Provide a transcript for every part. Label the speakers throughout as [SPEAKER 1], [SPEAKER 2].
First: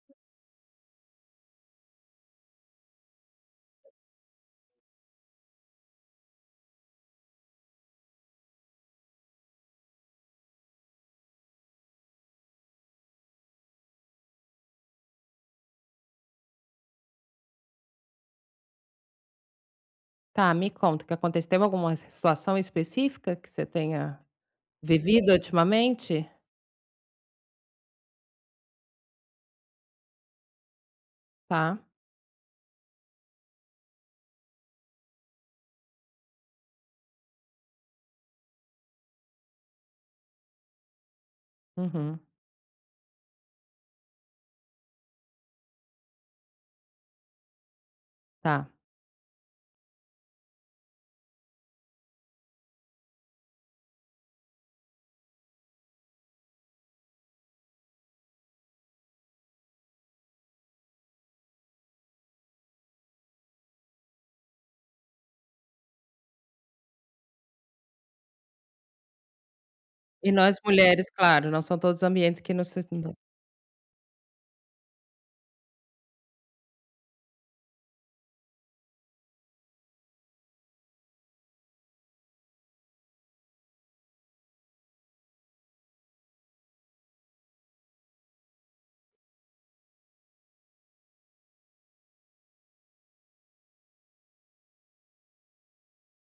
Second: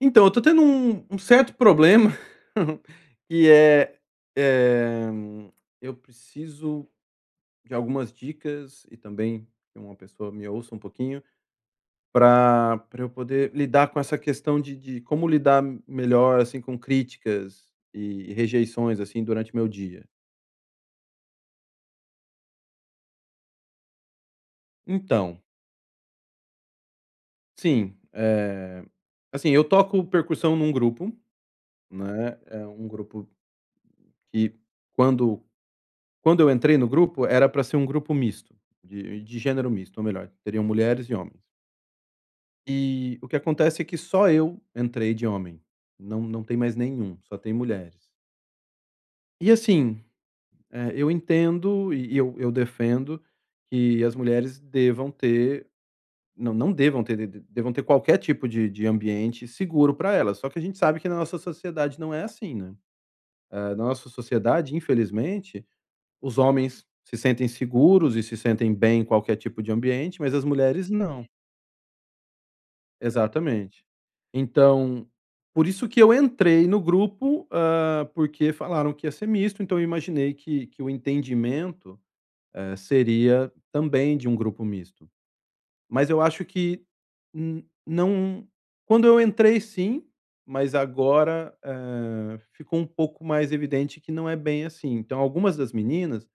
[SPEAKER 1] Então, eu tô tendo um certo problema que é, eh, eu preciso de algumas dicas e também que uma pessoa me ouça um pouquinho para pra eu poder lidar com essa questão de como lidar melhor, assim, com críticas e rejeições, assim, durante meu dia.
[SPEAKER 2] Tá, me conta o que aconteceu. Teve alguma situação específica que você tenha vivido
[SPEAKER 1] Então,
[SPEAKER 2] ultimamente?
[SPEAKER 1] sim, assim, eu toco percussão num grupo,
[SPEAKER 2] Tá.
[SPEAKER 1] né, é um grupo que quando Quando eu entrei no grupo, era para ser um grupo misto, de gênero misto, ou melhor, teriam mulheres e homens.
[SPEAKER 2] Uhum,
[SPEAKER 1] E o que acontece é que só eu entrei de homem, não tem mais nenhum, só tem mulheres.
[SPEAKER 2] tá.
[SPEAKER 1] E assim, eu entendo e eu defendo que as mulheres devam ter não, não devam ter, de devam ter qualquer tipo de ambiente seguro para elas, só que a gente sabe que na nossa sociedade não é assim, né. Eh, na nossa sociedade, infelizmente, os homens se sentem seguros e se sentem bem em qualquer tipo de ambiente,
[SPEAKER 2] E
[SPEAKER 1] mas as
[SPEAKER 2] nós
[SPEAKER 1] mulheres
[SPEAKER 2] mulheres,
[SPEAKER 1] não.
[SPEAKER 2] claro, não são todos os ambientes que nos se
[SPEAKER 1] Exatamente. Então, por isso que eu entrei no grupo, porque falaram que ia ser misto, então eu imaginei que o entendimento, seria também de um grupo misto. Mas eu acho que n não quando eu entrei sim, mas agora, ficou um pouco mais evidente que não é bem assim. Então algumas das meninas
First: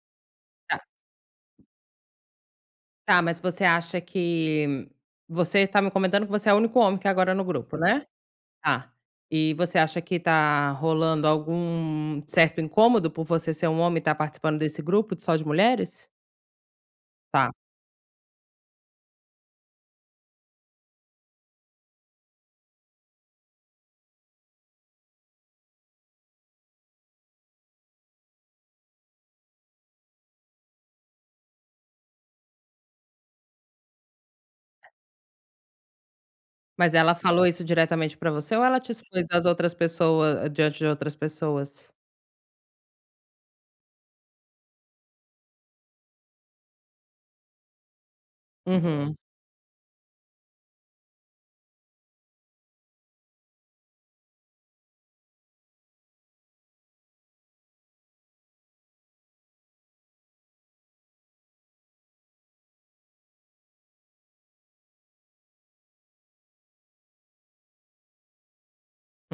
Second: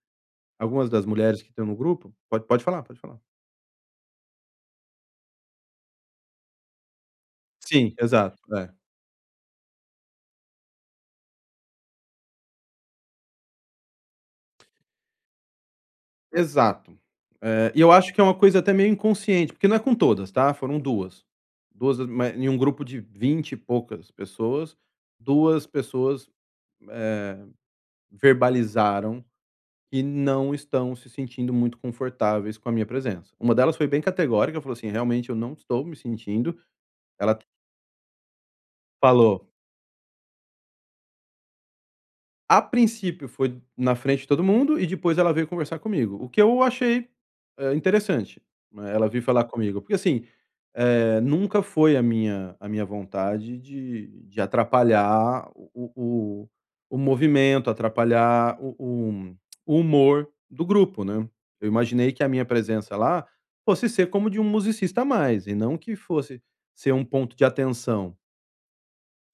[SPEAKER 2] tá,
[SPEAKER 1] Algumas das mulheres que estão no grupo pode falar, pode falar.
[SPEAKER 2] tá, mas você acha que você tá me comentando que você é o único homem que é agora no grupo,
[SPEAKER 1] Sim,
[SPEAKER 2] né?
[SPEAKER 1] exato, é.
[SPEAKER 2] Tá. E você acha que tá rolando algum certo incômodo por você ser um homem e estar participando desse grupo só de mulheres?
[SPEAKER 1] Exato.
[SPEAKER 2] Tá.
[SPEAKER 1] Eh, e eu acho que é uma coisa até meio inconsciente, porque não é com todas, tá, foram 2 2 ma em um grupo de 20 e poucas pessoas, 2 pessoas, eh, verbalizaram que não estão se sentindo muito confortáveis com a minha presença. Uma delas foi bem categórica, falou assim: "Realmente eu não estou me sentindo".
[SPEAKER 2] Mas ela
[SPEAKER 1] Ela
[SPEAKER 2] falou isso diretamente pra você ou ela te expôs às
[SPEAKER 1] falou,
[SPEAKER 2] outras pessoas diante de outras pessoas?
[SPEAKER 1] a princípio foi na frente de todo mundo e depois ela veio conversar comigo, o que eu achei, interessante, né, ela
[SPEAKER 2] Uhum,
[SPEAKER 1] vir falar comigo, porque assim, nunca foi a minha vontade de atrapalhar o movimento, atrapalhar o humor do grupo, né. Eu imaginei que a minha presença lá fosse ser como de um musicista a mais e não que fosse ser um ponto de atenção.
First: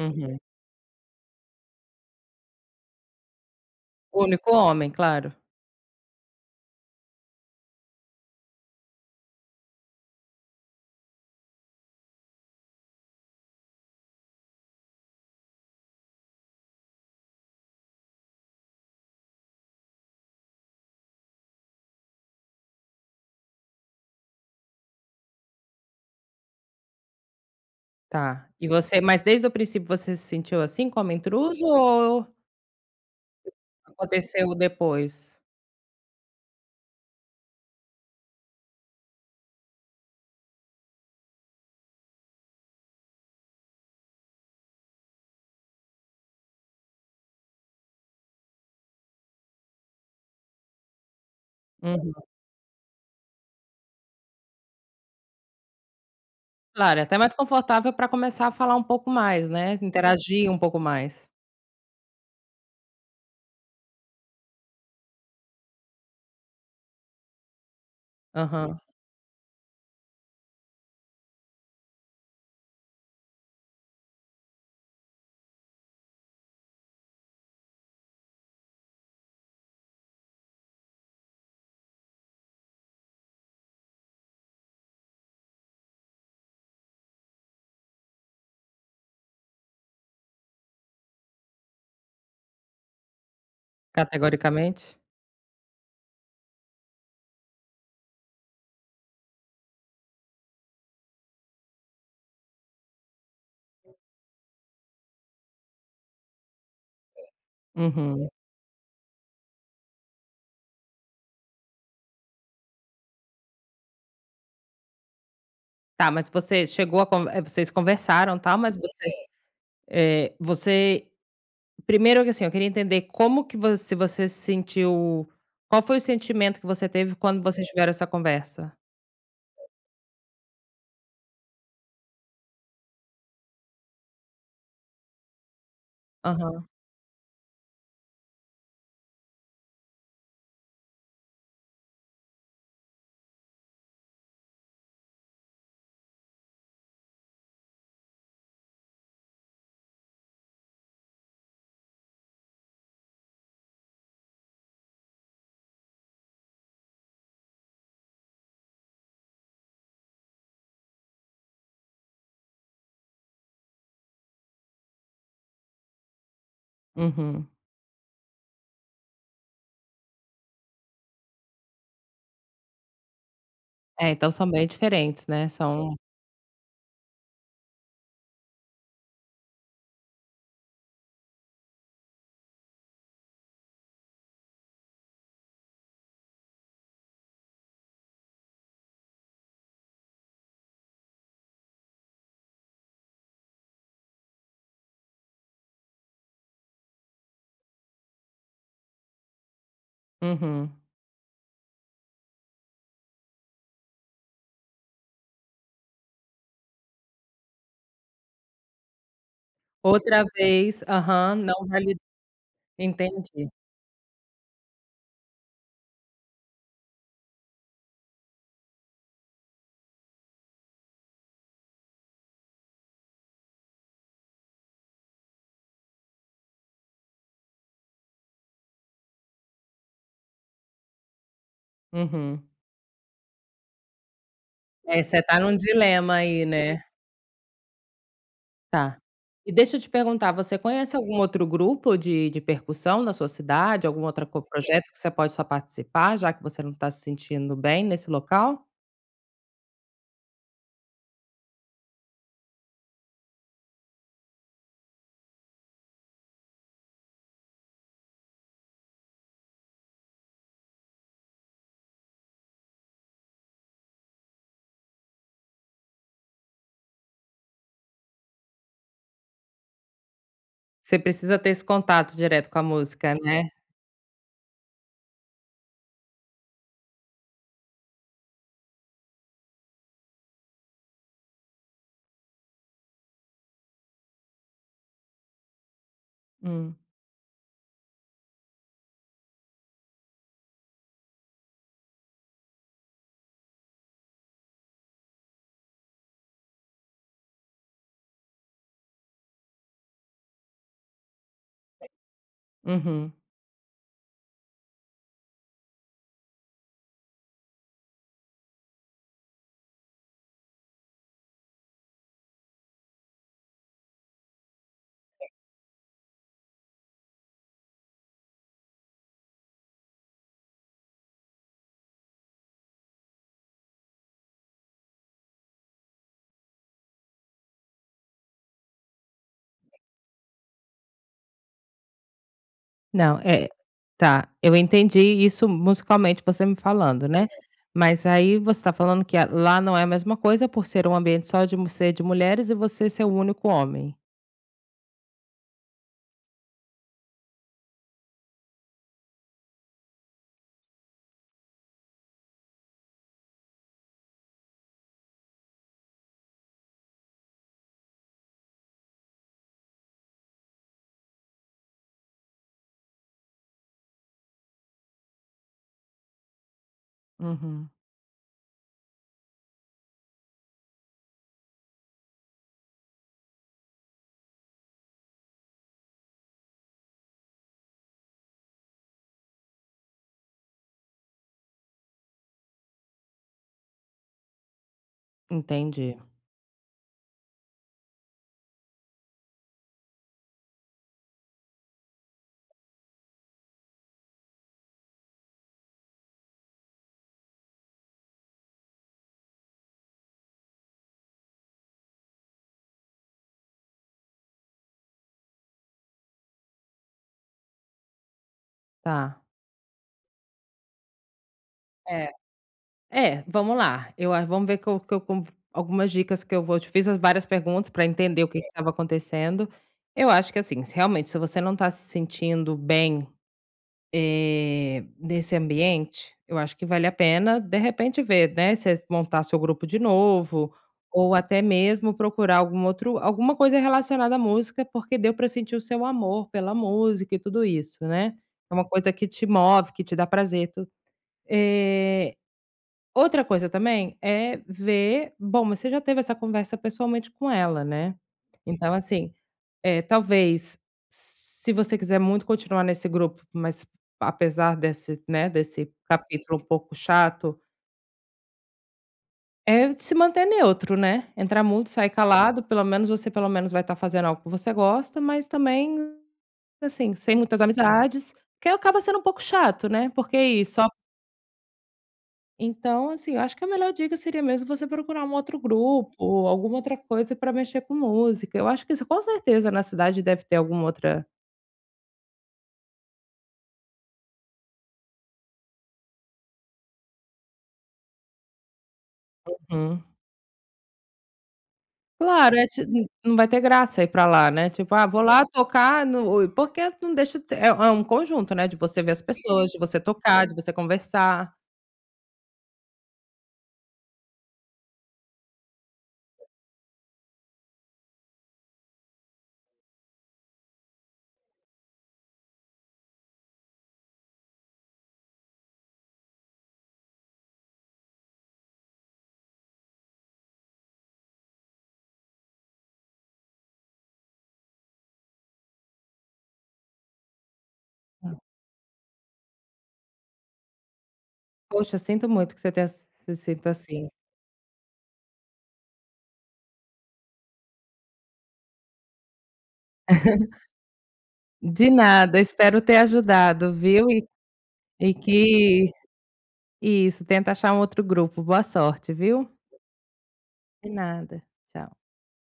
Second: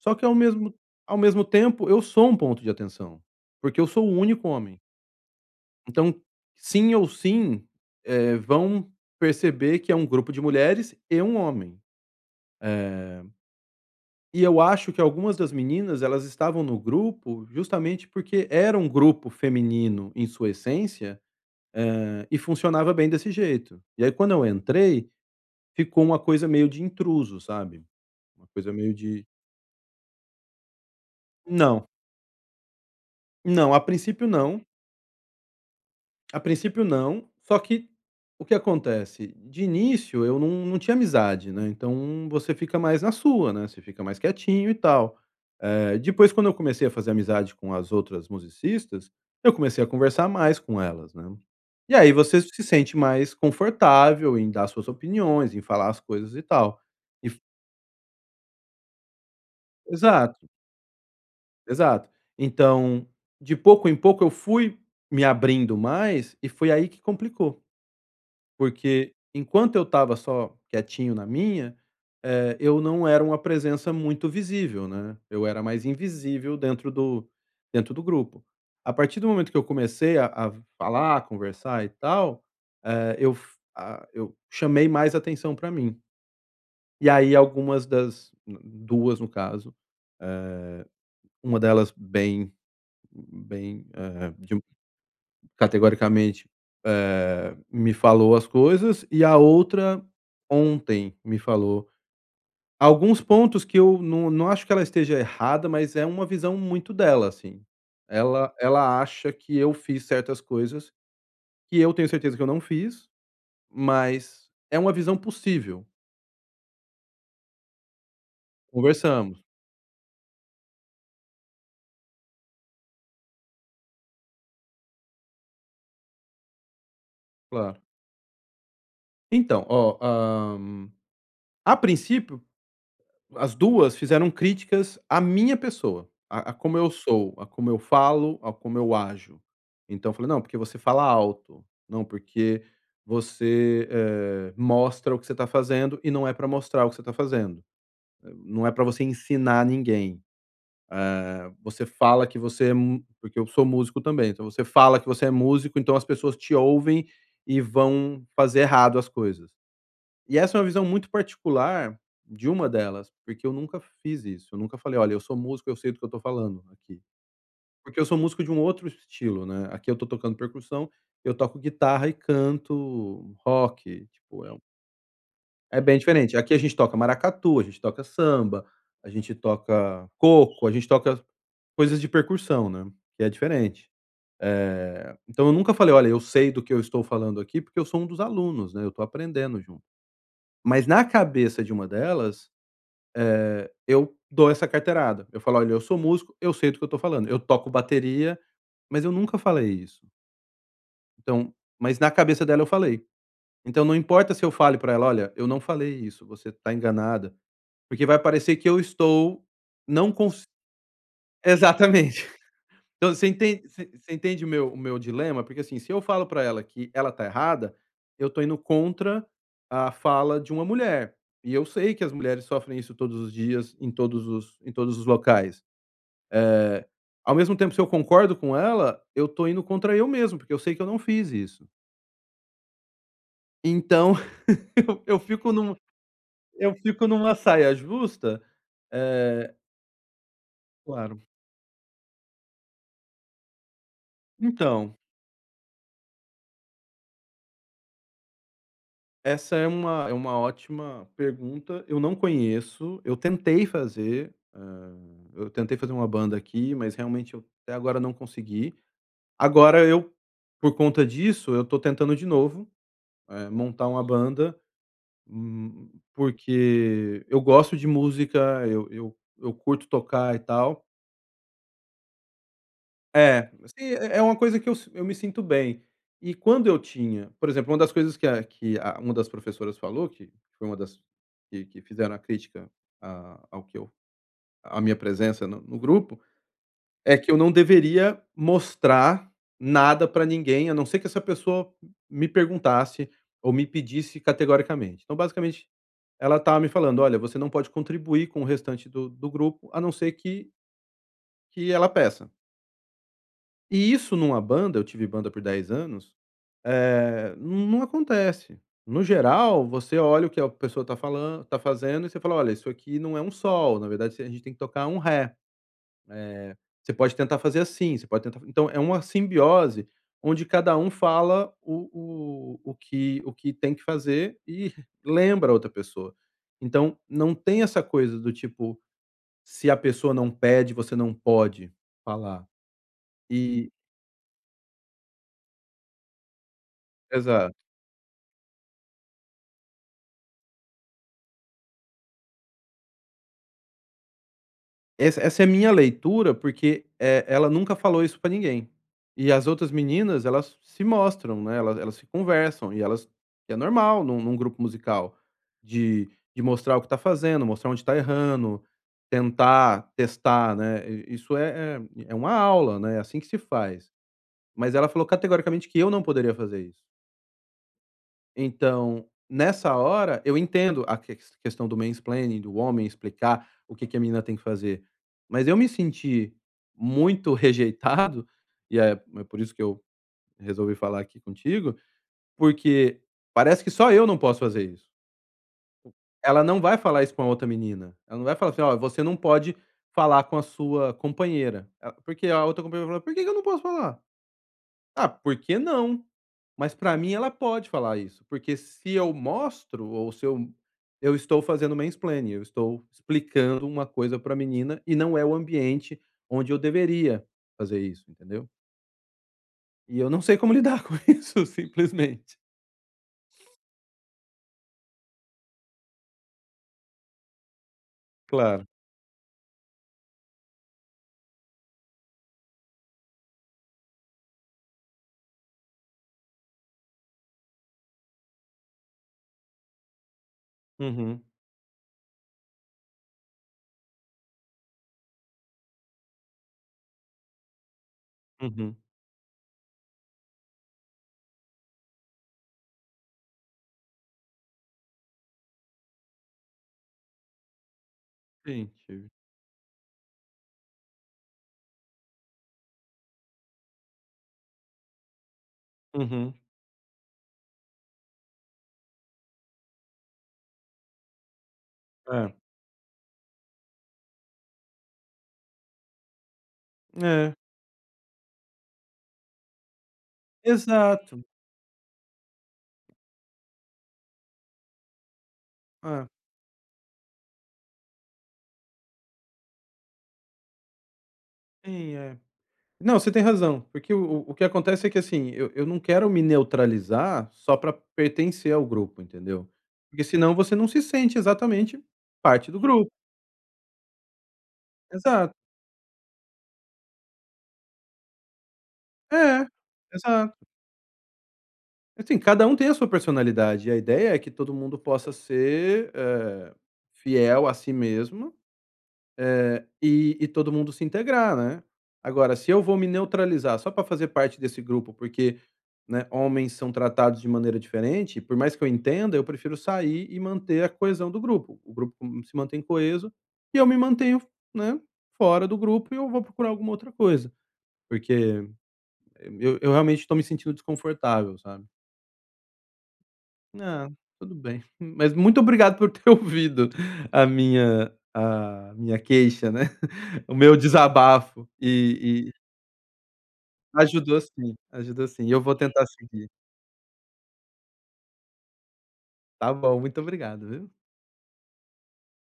[SPEAKER 1] Só que ao mesmo ao mesmo tempo, eu sou um ponto de atenção, porque eu sou o
[SPEAKER 2] O
[SPEAKER 1] único
[SPEAKER 2] único
[SPEAKER 1] homem.
[SPEAKER 2] homem, claro.
[SPEAKER 1] Então, sim ou sim, vão perceber que é um grupo de mulheres e um homem. Eh, e eu acho que algumas das meninas, elas estavam no grupo justamente porque era um grupo feminino em sua essência, e funcionava bem desse jeito. E aí quando eu entrei, ficou uma coisa meio de intruso, sabe.
[SPEAKER 2] Tá.
[SPEAKER 1] Uma
[SPEAKER 2] E
[SPEAKER 1] coisa meio
[SPEAKER 2] você mas
[SPEAKER 1] de
[SPEAKER 2] desde o princípio você se sentiu assim como intruso
[SPEAKER 1] não,
[SPEAKER 2] ou
[SPEAKER 1] não, a princípio
[SPEAKER 2] aconteceu
[SPEAKER 1] não.
[SPEAKER 2] depois?
[SPEAKER 1] A princípio não, só que o que acontece? De início eu não tinha amizade, né, então você fica mais na sua, né, você fica mais quietinho e tal. Eh, depois quando eu comecei a fazer amizade com as outras musicistas, eu comecei a conversar mais com elas, né. E aí
[SPEAKER 2] Uhum.
[SPEAKER 1] você se sente mais confortável em dar suas opiniões, em falar as coisas e tal.
[SPEAKER 2] Claro, é até
[SPEAKER 1] E
[SPEAKER 2] mais confortável para começar a falar um pouco mais, né,
[SPEAKER 1] exato,
[SPEAKER 2] interagir um pouco mais.
[SPEAKER 1] exato. Então, de pouco em pouco eu fui me abrindo mais e foi aí que complicou.
[SPEAKER 2] Aham.
[SPEAKER 1] Porque enquanto eu estava só quietinho na minha, eu não era uma presença muito visível, né, eu era mais invisível dentro do grupo. A partir do momento que eu comecei a falar, conversar e tal, eu f a eu chamei mais atenção para mim. E aí algumas das 2 no caso, uma delas bem bem, eh, de
[SPEAKER 2] Categoricamente?
[SPEAKER 1] categoricamente, me falou as coisas, e a outra ontem me falou alguns pontos que eu não acho que ela esteja errada, mas é uma visão muito dela, assim.
[SPEAKER 2] Uhum.
[SPEAKER 1] Ela acha que eu fiz certas coisas que eu tenho certeza que eu não fiz, mas é uma visão possível.
[SPEAKER 2] Tá, mas você chegou a con vocês conversaram, tal, mas você,
[SPEAKER 1] Conversamos,
[SPEAKER 2] você primeiro que assim, eu queria entender como que vo se você se sentiu qual foi o sentimento que você teve quando vocês
[SPEAKER 1] claro.
[SPEAKER 2] tiveram essa conversa?
[SPEAKER 1] Então, a princípio as duas fizeram críticas à minha pessoa, a
[SPEAKER 2] Aham.
[SPEAKER 1] como eu sou, a como eu falo, a como eu ajo. Então eu falei: "Não, porque você fala alto. Não, porque você, eh, mostra o que você está fazendo e não é para mostrar o que você está fazendo. Eh, não é para você ensinar ninguém. Eh, você fala que você é mu", porque eu sou músico também, então você fala que você é músico, então as pessoas te ouvem e vão fazer errado as coisas. E essa é uma visão muito particular de uma delas, porque eu nunca fiz isso, eu nunca falei: "Olha, eu sou músico, eu sei do que eu estou falando aqui".
[SPEAKER 2] Uhum.
[SPEAKER 1] Porque eu sou músico de um outro estilo, né, aqui eu estou tocando percussão, eu toco guitarra e canto rock,
[SPEAKER 2] É, então
[SPEAKER 1] tipo,
[SPEAKER 2] são
[SPEAKER 1] é um
[SPEAKER 2] bem diferentes, né,
[SPEAKER 1] é
[SPEAKER 2] são
[SPEAKER 1] bem diferente. Aqui a gente toca maracatu, a gente toca samba, a gente toca coco, a gente toca coisas de percussão, né, que é diferente. Eh, então eu nunca falei: "Olha, eu sei do que eu estou falando aqui", porque eu sou um dos alunos, né, eu estou aprendendo junto. Mas na cabeça de uma delas eu dou essa carteirada. Eu falo: "Olha, eu sou músico, eu sei do que eu estou falando. Eu toco bateria, mas eu nunca falei isso".
[SPEAKER 2] uhum.
[SPEAKER 1] Então, mas na cabeça dela eu falei. Então não importa se eu fale pra ela: "Olha, eu não falei isso, você tá enganada", porque vai parecer que eu estou não
[SPEAKER 2] Outra
[SPEAKER 1] cons
[SPEAKER 2] vez aham, não vali
[SPEAKER 1] exatamente. Então
[SPEAKER 2] entendi.
[SPEAKER 1] você entende o meu dilema? Porque, assim, se eu falo pra ela que ela tá errada, eu tô indo contra a fala de uma mulher, e eu sei que as mulheres sofrem isso todos os dias, em todos os locais. Eh, ao mesmo tempo, se eu concordo com ela, eu tô indo contra eu mesmo, porque eu sei que eu não fiz isso.
[SPEAKER 2] Uhum.
[SPEAKER 1] Então,
[SPEAKER 2] É,
[SPEAKER 1] eu
[SPEAKER 2] você tá
[SPEAKER 1] fico
[SPEAKER 2] num
[SPEAKER 1] num
[SPEAKER 2] dilema aí,
[SPEAKER 1] eu
[SPEAKER 2] né.
[SPEAKER 1] fico numa saia justa,
[SPEAKER 2] Tá. E
[SPEAKER 1] eh
[SPEAKER 2] deixa eu te perguntar, você conhece algum
[SPEAKER 1] claro.
[SPEAKER 2] outro grupo de percussão na sua cidade? Algum outro co projeto
[SPEAKER 1] Então,
[SPEAKER 2] que você pode só participar, já que você não está se sentindo bem nesse local?
[SPEAKER 1] essa é uma ótima pergunta, eu não conheço, eu tentei fazer, eu tentei fazer uma banda aqui, mas realmente eu até agora não consegui. Agora eu, por conta disso, eu tô tentando de novo, montar uma banda. Hum, porque eu gosto de música, eu curto tocar e tal.
[SPEAKER 2] Você precisa ter esse contato direto com a música, né?
[SPEAKER 1] É, assim, é uma coisa que eu me sinto bem. E quando eu tinha por exemplo, uma das coisas que a uma das professoras falou, que foi uma das que fizeram a crítica a ao que eu à minha presença no grupo,
[SPEAKER 2] Hum,
[SPEAKER 1] é que eu não deveria mostrar nada pra ninguém, a não ser que essa pessoa me perguntasse ou me pedisse categoricamente. Então, basicamente, ela estava me falando: "Olha, você não pode contribuir com o restante do grupo, a não ser que ela peça".
[SPEAKER 2] uhum.
[SPEAKER 1] E isso numa banda, eu tive banda por 10 anos, não acontece. No geral, você olha o que a pessoa tá falando, tá fazendo e você fala: "Olha, isso aqui não é um sol, na verdade, a gente tem que tocar um ré". Eh, você pode tentar fazer assim, você pode tentar, então é uma simbiose onde cada um fala o que tem que fazer e lembra a outra pessoa. Então não tem essa coisa do tipo, se a pessoa não pede, você não pode falar.
[SPEAKER 2] Não, é
[SPEAKER 1] E
[SPEAKER 2] tá, eu entendi isso musicalmente você me falando, né. É.
[SPEAKER 1] exato.
[SPEAKER 2] Mas aí você está falando que a lá não é a mesma coisa por ser um ambiente só de mu ser de mulheres e você ser o único homem?
[SPEAKER 1] Essa é a minha leitura, porque, eh, ela nunca falou isso pra ninguém. E as outras meninas, elas se mostram, né, elas se conversam e elas, e é normal num grupo musical de de mostrar o que tá fazendo, mostrar onde tá errando, tentar testar, né, i isso é uma aula, né, é assim que se faz. Mas ela falou categoricamente que eu não poderia fazer isso.
[SPEAKER 2] Uhum,
[SPEAKER 1] Então, nessa hora, eu entendo a questão do mansplaining, do homem explicar o que a menina tem que fazer, mas eu me senti muito rejeitado, e é por isso que eu resolvi falar aqui contigo, porque parece que só eu não posso fazer isso.
[SPEAKER 2] entendi,
[SPEAKER 1] Ela não vai falar isso com a outra menina, ela não vai falar assim: "Ó, você não pode falar com a sua companheira", a porque a outra companheira vai falar: "Por que que eu não posso falar?". Ah, por que não? Mas pra mim ela pode falar isso, porque se eu mostro ou se eu estou fazendo mansplaining, eu estou explicando uma coisa pra menina e não é o ambiente onde eu deveria fazer isso, entendeu.
[SPEAKER 2] tá.
[SPEAKER 1] E eu não sei como lidar com isso
[SPEAKER 2] É.
[SPEAKER 1] simplesmente.
[SPEAKER 2] É, vamos lá. Eu a vamos ver que eu com algumas dicas que eu vou eu te fiz as várias perguntas para entender o que é
[SPEAKER 1] Claro.
[SPEAKER 2] estava acontecendo. Eu acho que assim, se realmente se você não está se sentindo bem, nesse ambiente, eu acho que vale a pena, de repente, ver, né, você montar seu grupo de novo, ou
[SPEAKER 1] Uhum,
[SPEAKER 2] até mesmo procurar algum outro alguma coisa relacionada à música, porque deu para sentir o seu amor pela música e tudo isso, né. É uma
[SPEAKER 1] uhum.
[SPEAKER 2] coisa que te move, que te dá prazer, tu eh, outra coisa também é ver bom, mas você já teve essa conversa pessoalmente com ela, né.
[SPEAKER 1] Sim,
[SPEAKER 2] Então
[SPEAKER 1] tive.
[SPEAKER 2] assim, talvez se você quiser muito continuar nesse grupo, mas apesar desse, né, desse
[SPEAKER 1] Uhum.
[SPEAKER 2] capítulo um pouco chato, é se manter neutro, né. Entrar muito, sair
[SPEAKER 1] É.
[SPEAKER 2] calado, pelo menos você pelo menos vai estar fazendo algo que você gosta, mas também, assim, sem
[SPEAKER 1] É.
[SPEAKER 2] muitas amizades, que acaba sendo um pouco chato, né, porque ir só
[SPEAKER 1] Exato.
[SPEAKER 2] então, assim, eu acho que a melhor dica seria mesmo você procurar um outro grupo
[SPEAKER 1] É.
[SPEAKER 2] ou alguma outra coisa para mexer com música. Eu acho que isso com certeza na cidade deve ter alguma outra
[SPEAKER 1] Sim, é. Não, você tem razão, porque o que acontece é que, assim, eu não quero me neutralizar só para pertencer ao grupo, entendeu.
[SPEAKER 2] uhum.
[SPEAKER 1] Porque senão você não se sente exatamente
[SPEAKER 2] Claro, é
[SPEAKER 1] parte do
[SPEAKER 2] ti n-
[SPEAKER 1] grupo.
[SPEAKER 2] não vai ter graça ir para lá, né, tipo: "Ah, vou lá
[SPEAKER 1] Exato.
[SPEAKER 2] tocar no" porque não deixa de ser é um conjunto, né, de você ver as
[SPEAKER 1] É,
[SPEAKER 2] pessoas, de você tocar, de
[SPEAKER 1] exato.
[SPEAKER 2] você conversar.
[SPEAKER 1] Assim, cada um tem a sua personalidade e a ideia é que todo mundo possa ser, fiel a si mesmo, e todo mundo se integrar, né. Agora, se eu vou me neutralizar só para fazer parte desse grupo, porque, né, homens são tratados de maneira diferente, por mais que eu entenda, eu prefiro sair e manter a coesão do grupo. O grupo se mantém coeso e eu me mantenho, né, fora do grupo, e eu vou procurar alguma outra coisa, porque eu realmente estou me sentindo desconfortável, sabe.
[SPEAKER 2] Poxa, sinto muito que você tenha se sinta assim.
[SPEAKER 1] Ah, tudo bem. Mas muito obrigado por ter ouvido a minha queixa, né, o meu desabafo
[SPEAKER 2] De nada,
[SPEAKER 1] e
[SPEAKER 2] espero ter ajudado, viu. E
[SPEAKER 1] ajudou sim,
[SPEAKER 2] e
[SPEAKER 1] ajudou sim. E eu vou
[SPEAKER 2] que
[SPEAKER 1] tentar seguir.
[SPEAKER 2] isso, tenta achar um outro grupo. Boa sorte, viu.
[SPEAKER 1] Tá bom, muito obrigado,
[SPEAKER 2] De
[SPEAKER 1] viu.
[SPEAKER 2] nada. Tchau.